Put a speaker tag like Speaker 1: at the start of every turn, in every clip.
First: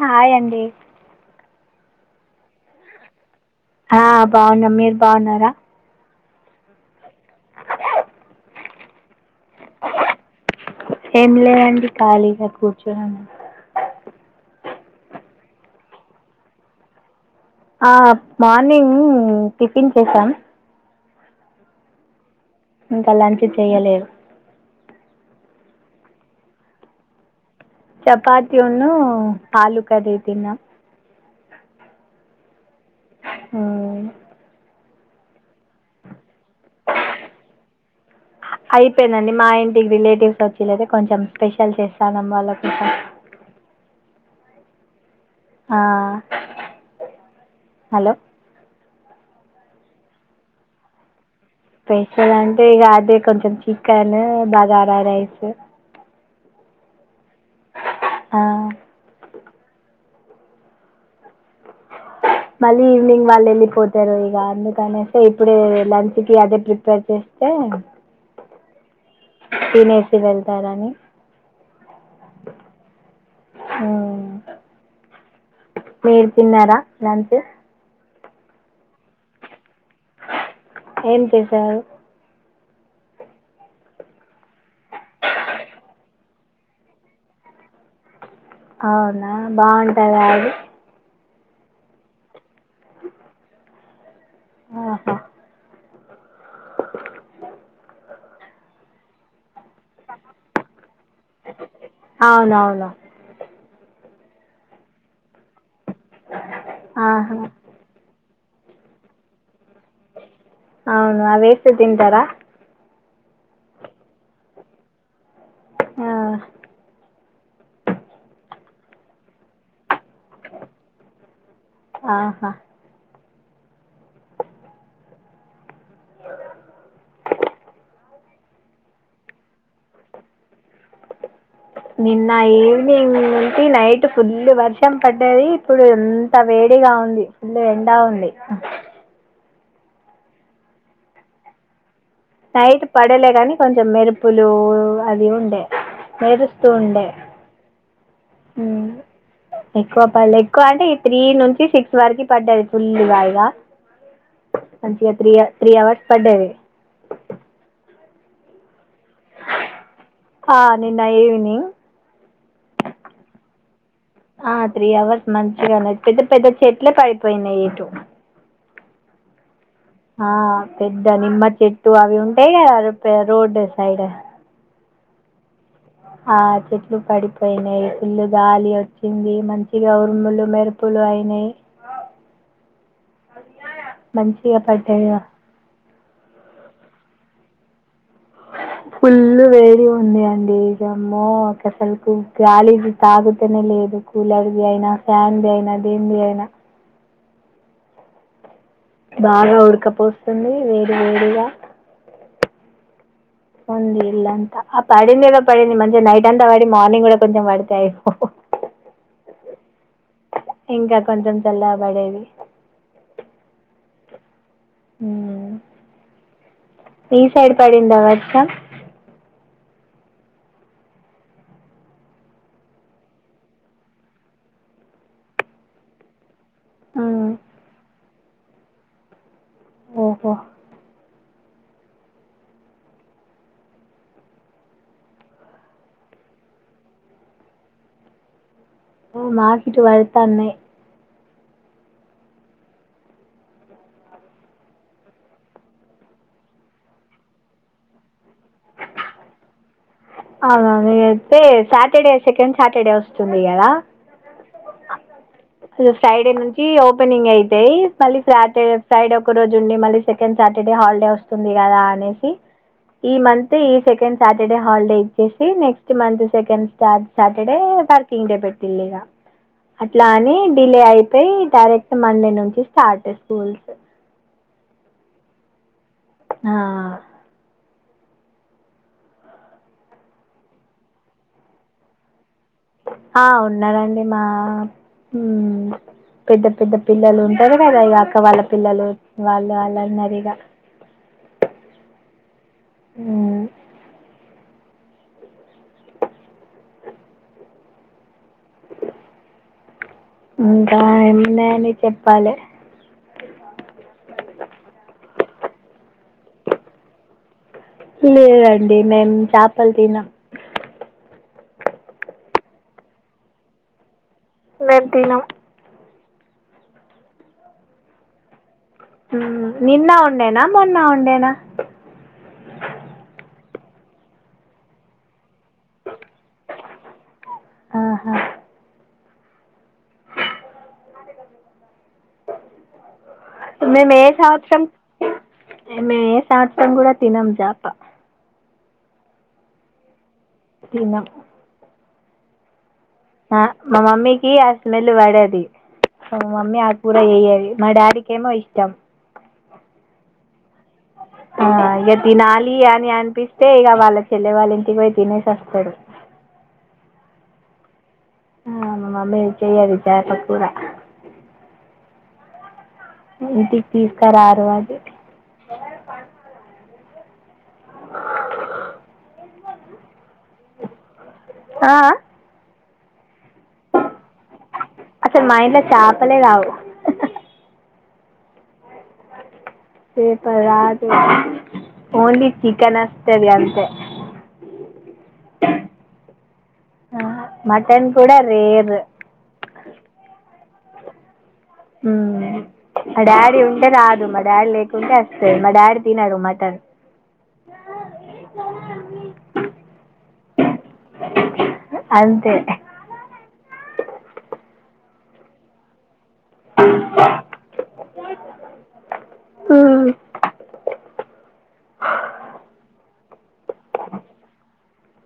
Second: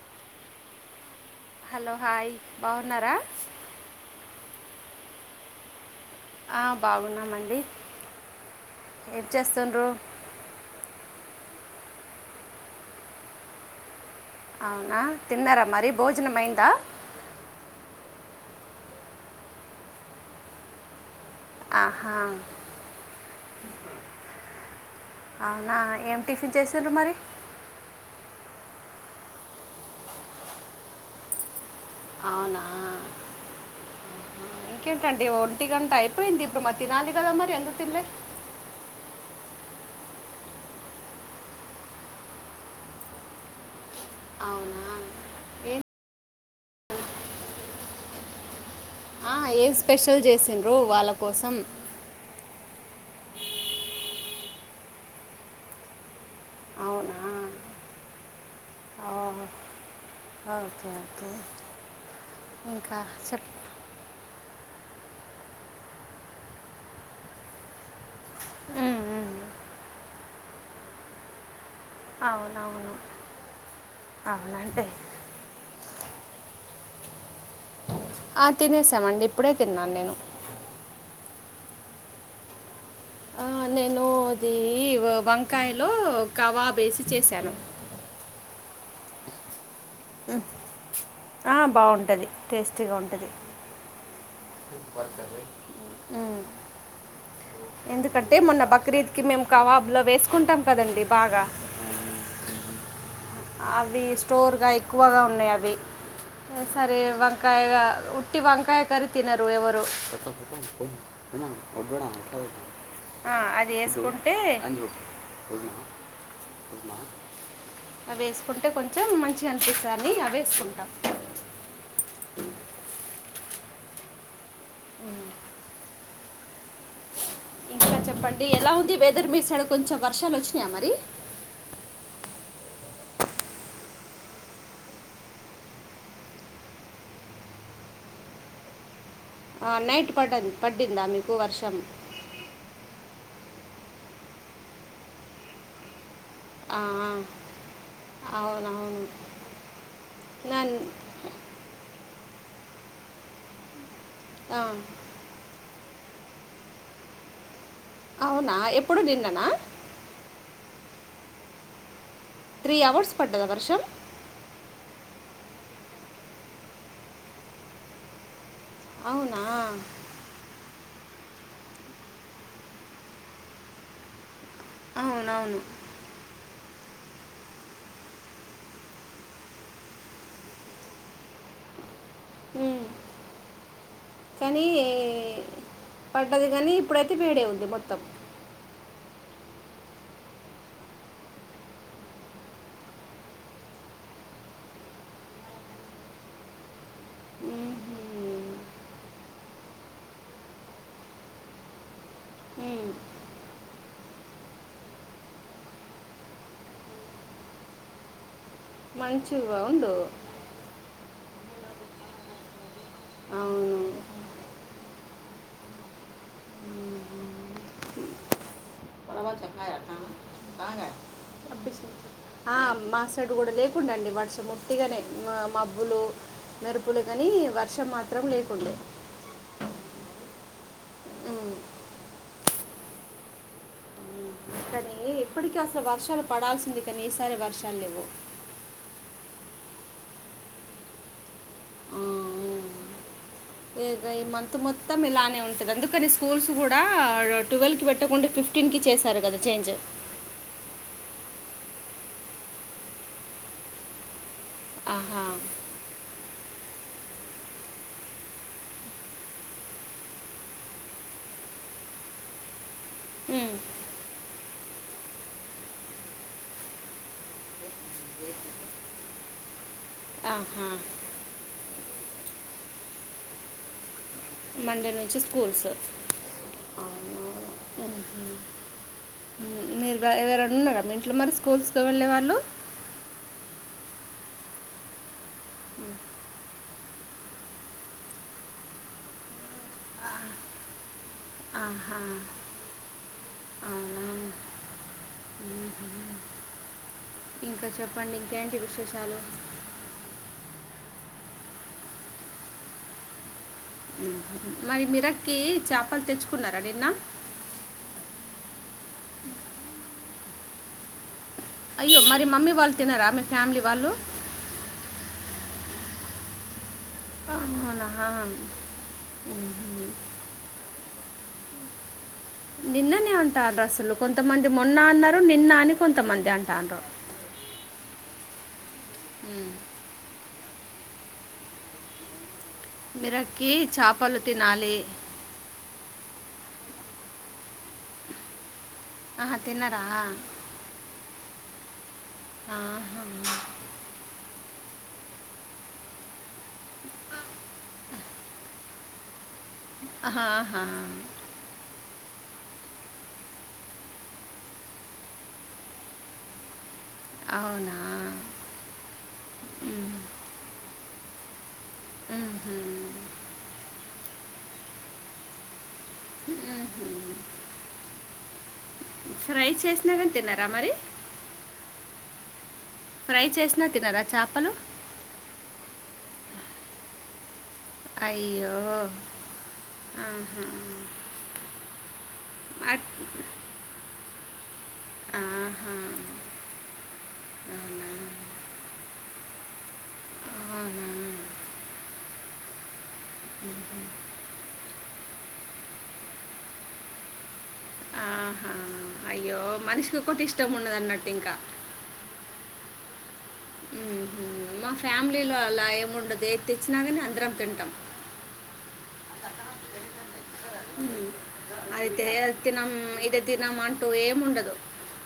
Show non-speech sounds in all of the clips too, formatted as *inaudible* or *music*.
Speaker 1: Hi అండి
Speaker 2: hello hi బాగున్నారా
Speaker 1: ఆ బాగున్నం మీరు బాగున్నారా
Speaker 2: ఆ బాగున్నామండి ఏం చేస్తుండ్రు
Speaker 1: ఏం లేదండి ఖాళీగా కూర్చొని ఉన్నాం
Speaker 2: అవునా తిన్నారా మరీ భోజనం ఐందా
Speaker 1: ఆ మార్నింగ్ టిఫిన్ చేసాం
Speaker 2: అహా
Speaker 1: ఇంకా లంచ్ చెయ్యలేరు
Speaker 2: అవునా ఏం టిఫిన్ చేశారు మరి
Speaker 1: చపాతి ఉను ఆలు కర్రీ తిన్నాం
Speaker 2: అవునా
Speaker 1: మ్మ్
Speaker 2: ఇంకేంటండి ఒంటి గంట అయిపోయింది ఇప్పుడు మా తినాలి కదా మరి ఎందుకు తినలే
Speaker 1: అయిపోయిందండి మా ఇంటికి రిలేటివ్స్ వచ్చిర్రుయితే కొంచెం స్పెషల్ చేస్తానం వాళ్ళ కోసం
Speaker 2: అవున
Speaker 1: ఆ హలో
Speaker 2: ఆ ఏం స్పెషల్ చేసిండ్రు వాళ్ళ కోసం
Speaker 1: స్పెషల్ అంటే ఇక అదే కొంచెం చికెను బగారా రైస్ ఆ
Speaker 2: ఆ ఓకే ఓకే
Speaker 1: మళ్ళీ
Speaker 2: ఇంకా
Speaker 1: ఈవినింగ్ వాళ్ళ
Speaker 2: చెప్
Speaker 1: ఎల్లిపో తారు ఇక అందుకనేస్తే ఇప్పుడు లంచ్ కి అదే ప్రిపేర్ చేస్తే
Speaker 2: ఉ ఉ
Speaker 1: తినేసి వెళ్తారని
Speaker 2: అవునవును అవునంటే
Speaker 1: మీరు తిన్నారా లంచ్
Speaker 2: ఆ తినేసామండి ఇప్పుడే తిన్నాను నేను
Speaker 1: ఏం చేశారు
Speaker 2: ఆ నేను అది వంకాయలో కవాబ్ ఏసి చేశాను
Speaker 1: అవునా బాగుంటాదా అది
Speaker 2: ఆ బాగుంటది టెస్ట్ గా ఉంటది
Speaker 1: ఆహా
Speaker 2: వర్కర్ ఎందుకంటే మొన్న బక్రీద్కి మేము కవాబులు అవివేసుకుంటాం కదండి బాగా
Speaker 1: అవునవును
Speaker 2: అవి స్టోర్గా ఎక్కువగా ఉన్నాయి అవి సరే
Speaker 1: ఆహా
Speaker 2: వంకాయగా వట్టి వంకాయ కర్రీ తిన్నారు ఎవరు
Speaker 1: అవును అవి వేస్తే తింటారా
Speaker 2: ఆ అది వేసుకుంటే
Speaker 1: ఆ
Speaker 2: అవి వేసుకుంటే కొంచెం మంచిగా అనిపిస్థాదని అవి వేసుకుంటాం
Speaker 1: ఆహా
Speaker 2: ఇంకా చెప్పండి ఎలా ఉంది వెదర్ మీ సైడ్ కొంచెం వర్షాలు వచ్చినాయా మరి
Speaker 1: నిన్న ఈవినింగ్ ఉంది నైట్ ఫుల్ వర్షం పడ్డది ఇప్పుడు ఇంత వేడిగా ఉంది ఫుల్ ఎండా ఉంది
Speaker 2: ఆ నైట్ పడ్డది పడ్డింద మీకు వర్షం
Speaker 1: నైట్ పడలే కాని కొంచెం మెరుపులు అది ఉండే మెరుస్తు
Speaker 2: ఆ ఆ
Speaker 1: ఉమ్ ఎక్కువ పడలే
Speaker 2: నా
Speaker 1: కానీ త్రీ నుంచి సిక్స్ వరకు పడ్డది ఫుల్ గా ఇగా
Speaker 2: ఆ
Speaker 1: ఇగ త్రీ త్రీ అవర్స్ పడ్డది
Speaker 2: అవునా ఎప్పుడు ననిన్న నా
Speaker 1: ఆ నిన్న ఈవనింగ్
Speaker 2: త్రీ అవర్స్ పడ్డద వర్షం
Speaker 1: ఆ త్రీ అవర్స్ మంచిగ ఉన్నాది పెద్ద పెద్ద చెట్లే పడిపోయినాయి ఇటు
Speaker 2: అవునా
Speaker 1: ఆ పెద్ద నిమ్మ చెట్టు అవి ఉంటాయి రోడ్ సైడ్
Speaker 2: అవునవును
Speaker 1: ఆ చెట్లు పడిపోయినాయి ఇల్లు గాలి వచ్చింది మంచిగా ఉరుములు మేర అప్పులు అయినాయి
Speaker 2: ఉమ్,
Speaker 1: మంచిగ
Speaker 2: కానీ
Speaker 1: పడ్డాయిగా
Speaker 2: పడ్డది కానీ ఇప్పుడైతే వేడే ఉంది మొత్తం
Speaker 1: అ ఫుల్ వేడి ఉంది అండి ఇ జమ్మో ఒక అసలు గాలిజ తాగుతేనే లేదు కూలర్ది అయినా ఫ్యాన్ది అయినా దేనిది అయినా
Speaker 2: ఉహుం.
Speaker 1: బాగ ఉడకపోస్తుంది వేడి వేడిగ
Speaker 2: ఉమ్,
Speaker 1: ఉంది *unintelligible* ఆ పడిందిద పడింది మంచిగా నైట్ అంతా వాడి మార్నింగ్ కూడా కొంచెం వాడితే అయి
Speaker 2: మంచిగా *unintelligible*
Speaker 1: ఇంకా కొంచెం చల్ల పడేది
Speaker 2: అవును
Speaker 1: ఈ సైడ్ పడిందా వర్షం
Speaker 2: *unintelligible* బాగ ఆ మా సైడ్ కూడ లేకుండా అండి వాడుస మొట్టిగానే మబ్బులు మెరుపులు కానీ
Speaker 1: ఉమ్.
Speaker 2: వర్షం మాత్రం లేకుండే
Speaker 1: ఓహో
Speaker 2: ఉమ్. కానీ ఇప్పటికీ అసలు వర్షాలు పడాల్సింది కానీ ఈసారే వర్షాలు లేవు
Speaker 1: ఆ మాకీట్ *unintelligible*
Speaker 2: ఆ, ఈ మంత్ మొత్తం ఇలానే ఉంటది అందుకని స్కూల్స్ కూడా ట్వెల్వ్ కి పెట్టకుండా ఫిఫ్ *unintelligible* చేశారు కదా చేంజ్
Speaker 1: అవున అయితే సాటర్డే సెకండ్ సాటర్డే వస్తుంది కదా
Speaker 2: ఆహా
Speaker 1: ఫ్రైడే నుంచి ఓపెనింగ్ అయితయి మళ్ళీ సాటర్డే ఫ్రైడే ఒక రోజు ఉండి మళ్ళీ సెకండ్ సాటర్డే హాలిడే వస్తుంది కదా అనేసి ఈ మంత్
Speaker 2: ఉమ్.
Speaker 1: ఈ సెకండ్ సాటర్డే హాలిడే వచ్చేసి next month second star Saturday working day పెట్టిలు ఇగ అట్లా అని
Speaker 2: ఆహా
Speaker 1: డిలే అయిపోయి డైరెక్ట్ మండే నుంచి స్టార్ట్ స్కూల్స్
Speaker 2: మండే నుంచి స్కూల్స్
Speaker 1: ఆ
Speaker 2: మీరుగ ఎవరైనా ఉన్నార ఇంట్లో మరి స్కూల్స్కి వెళ్ళే వాళ్ళు
Speaker 1: ఆ ఉన్నారండి మా పెద్ద పెద్ద పిల్లలు ఉంటారు కదా ఇక అక్క వాళ్ళ పిల్లలు వాళ్ళు వాళ్ళున్నారు ఇగ
Speaker 2: ఆహా
Speaker 1: హు
Speaker 2: అవునా ఇంక చెప్పండి ఇంకేంటి విశేషాలు
Speaker 1: ఇంకా *unintelligible* ఉంది అని చెప్పాలే
Speaker 2: మ్మ్. మరి మిరక్కి చేపలు తెచ్చుకున్నారా నిన్న
Speaker 1: లేదండి మేం చేపలు తిన
Speaker 2: అయ్యో మరి మమ్మీ వాళ్ళు తినరా మీ ఫ్యామిలీ వాళ్ళు
Speaker 1: రేప్ తినం
Speaker 2: మన హా
Speaker 1: నిన్న ఉండేనా మొన్న ఉండేనా
Speaker 2: నిన్ననే అంటారు అసలు కొంతమంది మొన్న అన్నారు నిన్న అని కొంతమంది అంటాన్రు
Speaker 1: ఆహా
Speaker 2: మిరక్కి చాపలు తినాలి
Speaker 1: మేం ఏ సంవత్సరం కూడా తినం చాప
Speaker 2: అహా తినరా
Speaker 1: తినం
Speaker 2: ఆహా
Speaker 1: ఆ మా మమ్మీకి ఆ స్మెల్ పడది మా మమ్మీ ఆ కూర ఎయ్యది మా డాడీకేమో ఇష్టం
Speaker 2: ఆహా హా
Speaker 1: ఆ ఇగ తినాలి అని అనిపిస్తే ఇగ వాళ్ళ చెల్లె వాళ్ళ ఇంటికి పోయి తినేసి వస్తాడు
Speaker 2: అవునా
Speaker 1: ఆ మా మమ్మీ ఏం చేయ్యది
Speaker 2: ఉమ్,
Speaker 1: చాపకూర
Speaker 2: ఉహు
Speaker 1: ఇంటికి తీసుక రారు అది
Speaker 2: ఉహు ఫ్రై చేసినా కాని తినరామరి
Speaker 1: ఆ
Speaker 2: ఫ్రై చేసినా తినర చాపలు
Speaker 1: అసలు మా ఇంట్లో చాపలే రావు
Speaker 2: అయ్యో
Speaker 1: చేప
Speaker 2: ఆహా
Speaker 1: రాదు ఓన్లీ చికెన్
Speaker 2: అట్-
Speaker 1: వస్తది అంతే
Speaker 2: ఆహా
Speaker 1: మటన్
Speaker 2: అవునా
Speaker 1: కూడ రేర్
Speaker 2: ఆహా
Speaker 1: ఉమ్ మా డాడీ ఉంటే రాదు మా డాడీ లేకుంటే అస్తది మా డాడీ తినడు మట్టన్
Speaker 2: ఆహా అయ్యో మనిషికి ఒకటి ఇష్టం ఉన్నదన్నట్టు ఇంకా
Speaker 1: అంతే
Speaker 2: ఉహు మా ఫ్యామిలీలో అలా ఏముండదు ఏది తెచ్చినా కనీ అందరం తింటాం
Speaker 1: ఆ
Speaker 2: అయితే అది తినం ఇది తినం అంటు ఏం ఉండదు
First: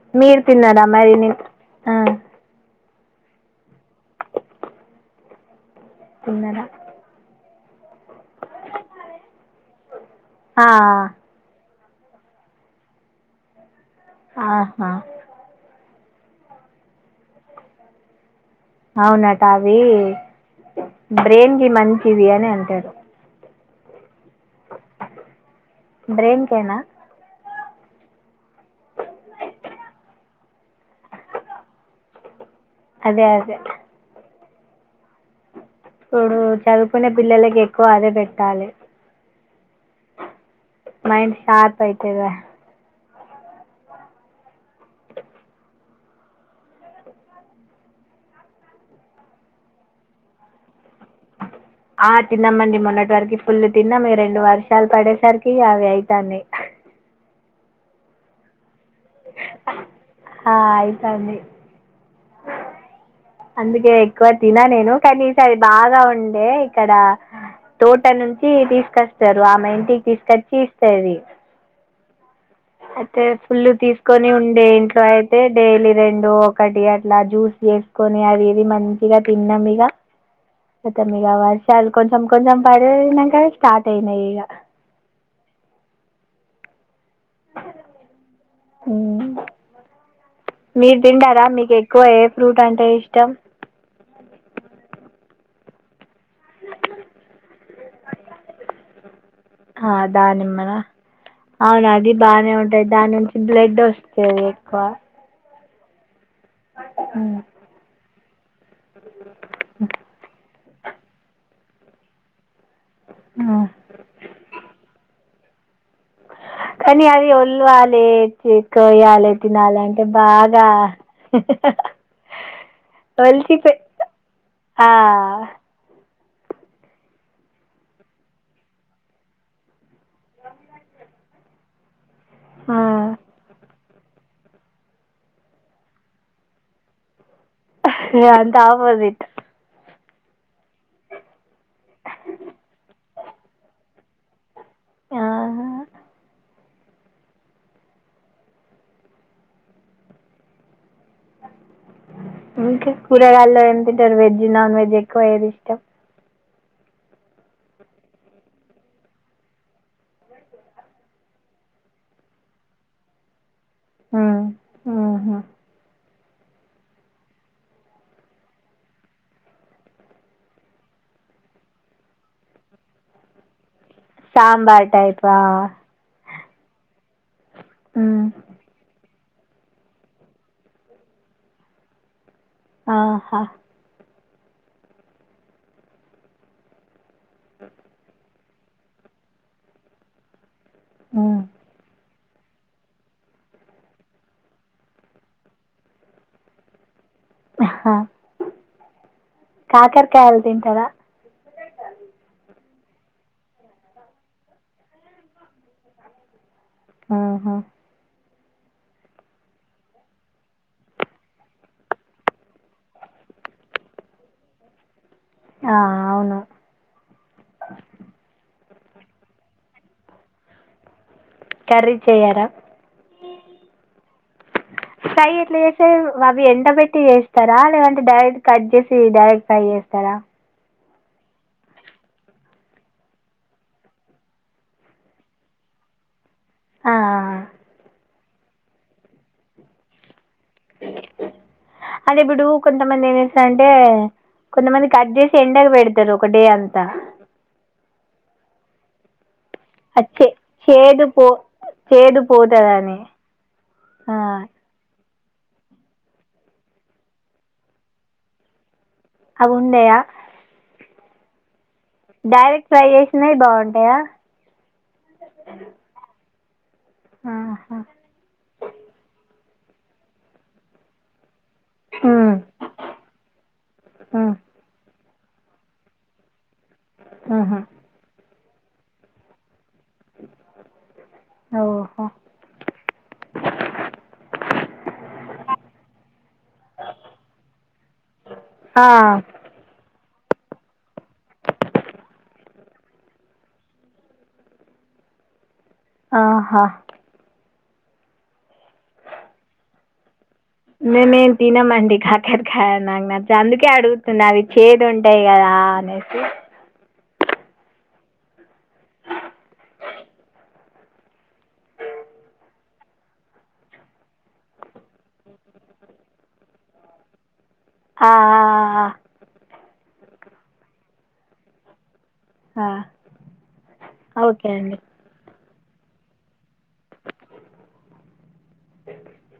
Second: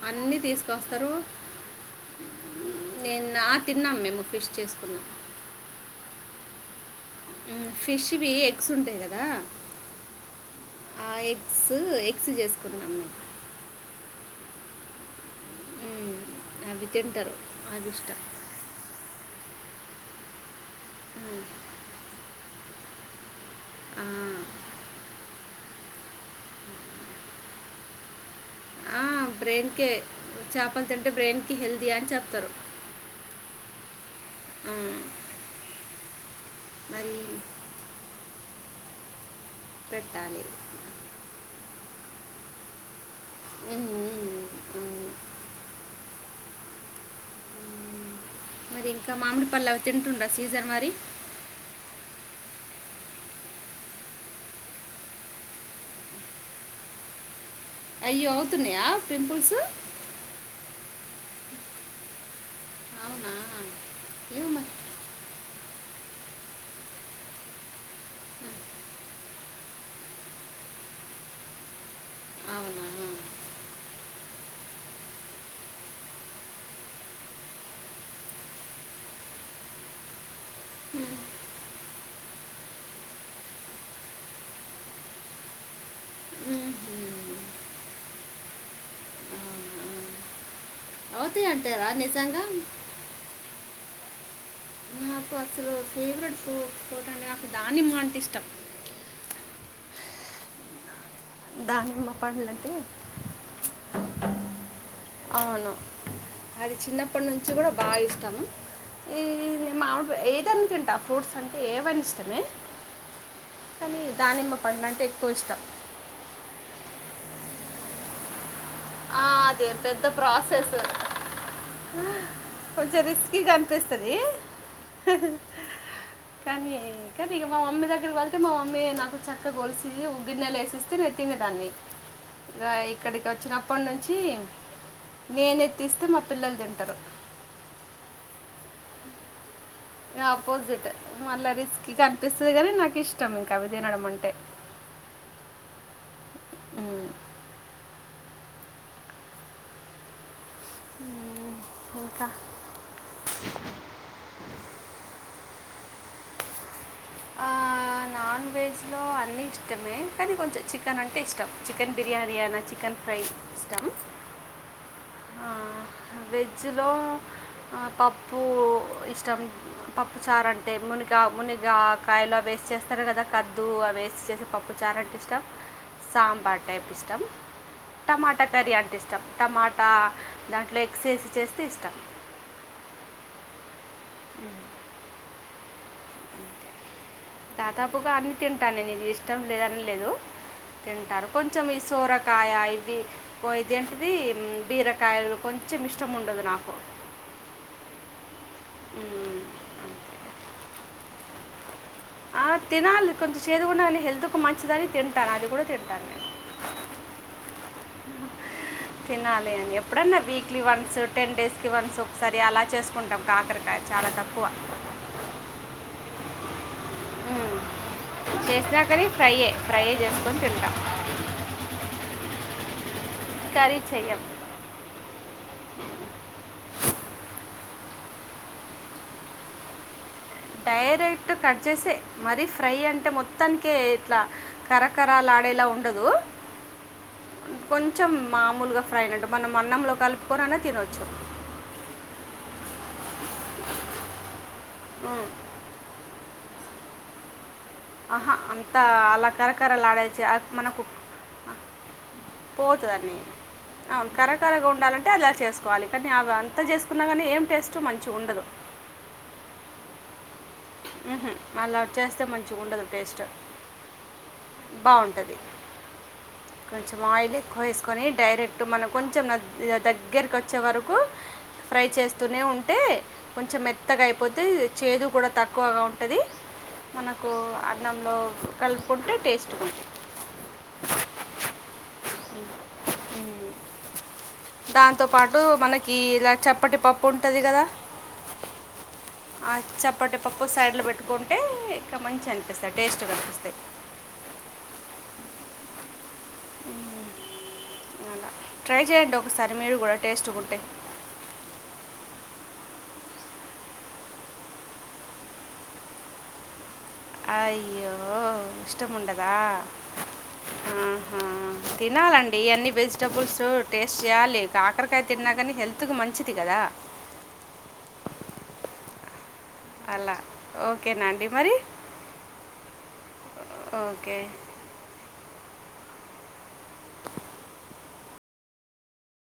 Speaker 2: అన్నీ
Speaker 1: మీరు తిన్నారా
Speaker 2: తీసుకొస్తరు
Speaker 1: మరి నేను ఆ,
Speaker 2: నేన ఆ తిన్నాం మేము ఫిష్ చేసుకున్నాం
Speaker 1: తిన్నార
Speaker 2: ఫిష్ వి ఎగ్స్ ఉంటాయి కదా
Speaker 1: ఆ
Speaker 2: ఆ ఎగ్స్ ఎగ్స్ చేసుకున్నాం
Speaker 1: ఆహా
Speaker 2: హ్మ ఆది తింటారు ఆది ఇష్టం
Speaker 1: అవునాట అవ్వి
Speaker 2: ఉమ్,
Speaker 1: బ్రెయిన్కీ మంచిది అని అంటారు
Speaker 2: ఆ
Speaker 1: బ్రెయిన్కేన
Speaker 2: ఆ బ్రెయిన్కే చాపలు తింటే బ్రెయిన్కి హెల్దీ అని చెప్తారు
Speaker 1: అదే అదే
Speaker 2: ఉమ్,
Speaker 1: ఆ చదువుకునే
Speaker 2: మరి
Speaker 1: పిల్లలకి ఎక్కువ అదే పెట్టాలె
Speaker 2: పెట్టాలి
Speaker 1: మైండ్ షార్ప్ అయితాద
Speaker 2: ఉహం హ్మ హ్మ మరి ఇంకా మామిడిపళ్ళు అవి తింటూర ఈ సీజన్ మరి
Speaker 1: ఆ తిన్నామండి మొన్నటి వరకు ఫుల్లు తిన్నాం రెండు వర్షాలు పడేసరికి అవి అయితనాయ్
Speaker 2: అయ్యో అవుతున్నాయా పింపుల్స్
Speaker 1: హా అయితనాయ్
Speaker 2: అవునా
Speaker 1: అందుకే ఎక్కువ తిన
Speaker 2: ఏమో
Speaker 1: నేను కానీ ఈ సారి అది బాగా ఉండే ఇక్కడ తోట నుంచి తీసుకొస్తారు ఆమె ఇంటికి తీసుకొచ్చి ఇస్తాది
Speaker 2: అవునా
Speaker 1: అయితే ఫులు తీసు కొని ఉండే ఇంట్లో అయితే డేలీ రెండు ఒకటి అట్లా జ్యూస్ చే కోని అది ఇది మంచిగా తిన్నాం ఇగ మొత్తం ఇక వర్షాలు కొంచెం కొంచెం పడినాక స్టార్ట్ అయినాయి ఇగ హ్మ మీరు తింటారా
Speaker 2: అవుతాయి
Speaker 1: మీకు
Speaker 2: అంటారా
Speaker 1: ఎక్కువ ఏ
Speaker 2: నిజంగా
Speaker 1: ఫ్రూట్ అంటే ఇష్టం
Speaker 2: నాకు అసలు ఫేవరెట్ ఫ్రూట్ అంటే నాకు దానిమ్మ అంటే ఇష్టం
Speaker 1: ఆ దానిమ్నా అవునా
Speaker 2: దానిమ్మ
Speaker 1: అది
Speaker 2: పండ్లు
Speaker 1: బానే
Speaker 2: అంటే
Speaker 1: ఉంటది దాని నుంచి బ్లడ్ ఒస్తది ఎక్కువ
Speaker 2: అవును అది చిన్నప్పటి నుంచి కూడా బాగా ఇష్టం ఈ మామి ఏదైనా తింటా ఫ్రూట్స్ అంటే ఏవైనా ఇష్టమే
Speaker 1: హ్మ
Speaker 2: కానీ దానిమ్మ పండు అంటే ఎక్కువ ఇష్టం
Speaker 1: కాని ఆది ఒళ్ళువలి
Speaker 2: ఆ,
Speaker 1: కోయాలి
Speaker 2: అది
Speaker 1: తినాలి అంటే
Speaker 2: పెద్ద
Speaker 1: బాగా
Speaker 2: ప్రాసెస్ కొంచెం రిస్కీగా
Speaker 1: ఒలీచీ పెట్
Speaker 2: అనిపిస్తుంది కానీ కదా ఇగ మా మమ్మీ దగ్గర వెళ్తే మా మమ్మీ నాకు చక్కగ ఒలిచి ఒ గిన్నెల యేసిస్తే తినేదని గా
Speaker 1: ఆ.
Speaker 2: ఇక్కడికి వచ్చినప్పటి నుంచి నేనే తీస్తే మా పిల్లలు తింటారు
Speaker 1: ఇడ అంత ఆపోజిట్
Speaker 2: అపోజిట్ మళ్ళా రిస్కీ అనిపిస్తది కానీ నాకు ఇష్టం ఇంకా అవి తినడం అంటే ఉమ్. ఇంకా
Speaker 1: ఇంకా కూరగాయల్లో ఎం తింటారు వెజ్ నాన్ వెజ్ ఎక్కువ ఏది ఇష్టం
Speaker 2: నాన్ వెజ్లో అన్నీ ఇష్టమే కానీ కొంచెం చికెన్ అంటే ఇష్టం చికెన్ బిర్యానీ అనా చికెన్ ఫ్రై ఇష్టం
Speaker 1: హ్మ ఉహం
Speaker 2: వెజ్లో ఆ పప్పు ఇష్టం పప్పు చారు అంటే మునిగా మునిగ కాయలు అ వేసి చేస్తారు కదా కద్దు అ వేసి చేసే పప్పు
Speaker 1: సాంబార్
Speaker 2: చారంటే
Speaker 1: టైపా
Speaker 2: ఇష్టం సాంబార్ టైప్ ఇష్టాం
Speaker 1: హ్మ్
Speaker 2: టమాటా కర్రీ అంటే ఇష్టం టమాట టా దాంట్లో ఎగ్స్ ఏసీ చేస్తే ఇష్టం
Speaker 1: ఆహా
Speaker 2: దాదాపుగా అన్ని తింటాను ఇది ఇష్టం లేదని లేదు తింటారు
Speaker 1: హ్మ్
Speaker 2: కొంచెం ఈ సోరకాయ ఇది ఓ ఇదేంటిది బీరకాయలు కొంచెం ఇష్టం ఉండదు నాకు
Speaker 1: ఆ
Speaker 2: మ్,
Speaker 1: కాకర కాయలు తింటారా
Speaker 2: ఆ తినాలి కొంచెం చేదుగున్న అది హెల్త్కు మంచిదని తింటాను అది కూడా తింటాను నేను
Speaker 1: ఆహా
Speaker 2: తినాలి అండి ఎప్పుడన్నా వీక్లీ వన్స్ టెన్ డేస్కి వన్స్ ఒకసారి అలా చేసుకుంటాం కాకరకాయ చాలా తక్కువ
Speaker 1: ఆ అవును
Speaker 2: మ్మ్ చేసిన కానీ ఫ్రైయే ఫ్రైయే చేసుకొని తింటాం
Speaker 1: కర్రీ చేయారా
Speaker 2: కర్రీ చెయ్యం
Speaker 1: ఎ ఫ్రై ఎట్లా చేసేది అవి ఎండ పెట్టి చేస్తారా లేదంటే డైరెక్ట్ కట్ చేసి డైరెక్ట్ ఫ్రై చేస్తారా
Speaker 2: డైరెక్ట్ కట్ చేసి మరీ ఫ్రై అంటే మొత్తానికె ఇట్లా కరకరా లాడేలా ఉండదు
Speaker 1: ఆ,
Speaker 2: కొంచెం మామూలుగా ఫ్రై అయినట్టు మనం అన్నంలో కలుపుకొని అయిన తినొచ్చు
Speaker 1: అదేప్పుడు కొంతమంది ఏం చేస్తారంటే కొంతమంది కట్
Speaker 2: మ్మ్.
Speaker 1: చేసి ఎ ఎండ పెడతారు ఒకటే అంతా
Speaker 2: ఆహా అంతా అలా కరెక్ట్
Speaker 1: అంతే చేదు పో చేదు పోదు
Speaker 2: పోతదన్ని అవును కరకరగా ఉండాలన్ అంటే అలా చేసుకోవాలి కానీ అవి అంతా చేసుకున్నా కానీ ఏం టేస్ట్ మంచిగా ఉండదు
Speaker 1: అవుండయ
Speaker 2: మ్మ్ హు అలా చేస్తే మంచిగా
Speaker 1: డైరెక్ట్
Speaker 2: ఉండదు
Speaker 1: ఫ్రై
Speaker 2: టేస్ట్
Speaker 1: చేసినవి బాగుంటాయా
Speaker 2: బాగుంటది కొంచెం ఆయిల్ ఎక్కువ
Speaker 1: ఆహా
Speaker 2: యేసుకొని డైరెక్ట్ మనం కొంచెం దగ్గరకు వచ్చే వరకు ఫ్రై
Speaker 1: మ్మ్
Speaker 2: చేస్తూనే ఉంటే కొంచెం
Speaker 1: మ్మ్
Speaker 2: మెత్తగయిపోతే చేదు కూడా తక్ ఎక్కువగా ఉంటది మనకు
Speaker 1: మ్మ్
Speaker 2: అన్నంలో కలుపుకుంటే టేస్ట్ ఉంది
Speaker 1: ఓహో
Speaker 2: మ్మ్ దాంతోపాటు మనకి ఇలా చప్పటి పప్పు ఉంటది కదా
Speaker 1: ఆ
Speaker 2: ఆ చప్పటి పప్పు సైడ్లో పెట్టుకుంటే ఇంకా మంచిగా అనిపిస్తాయి టేస్ట్ గఅనిపిస్తాయి
Speaker 1: ఆహా
Speaker 2: అలా ట్రై చేయండి ఒకసారి మీరు కూడా టేస్ట్ ఉంటాయి
Speaker 1: మేము తినమండి కాకరకాయ నాకు నచ్చ అందుకే అడుగుతున్నా అవి చేది ఉంటాయి కదా నేసి
Speaker 2: అయ్యో ఇష్టముండదా ఆహా తినాలండి అన్ని వెజిటబుల్స్ టేస్ట్ చేయాలి కా కాక్కరకాయ తిన్నా కానీ హెల్త్కి మంచిది కదా
Speaker 1: ఆ
Speaker 2: అలా ఓకేనా అండి మరి
Speaker 1: ఆ ఆ ఓకే అండి *inaudible*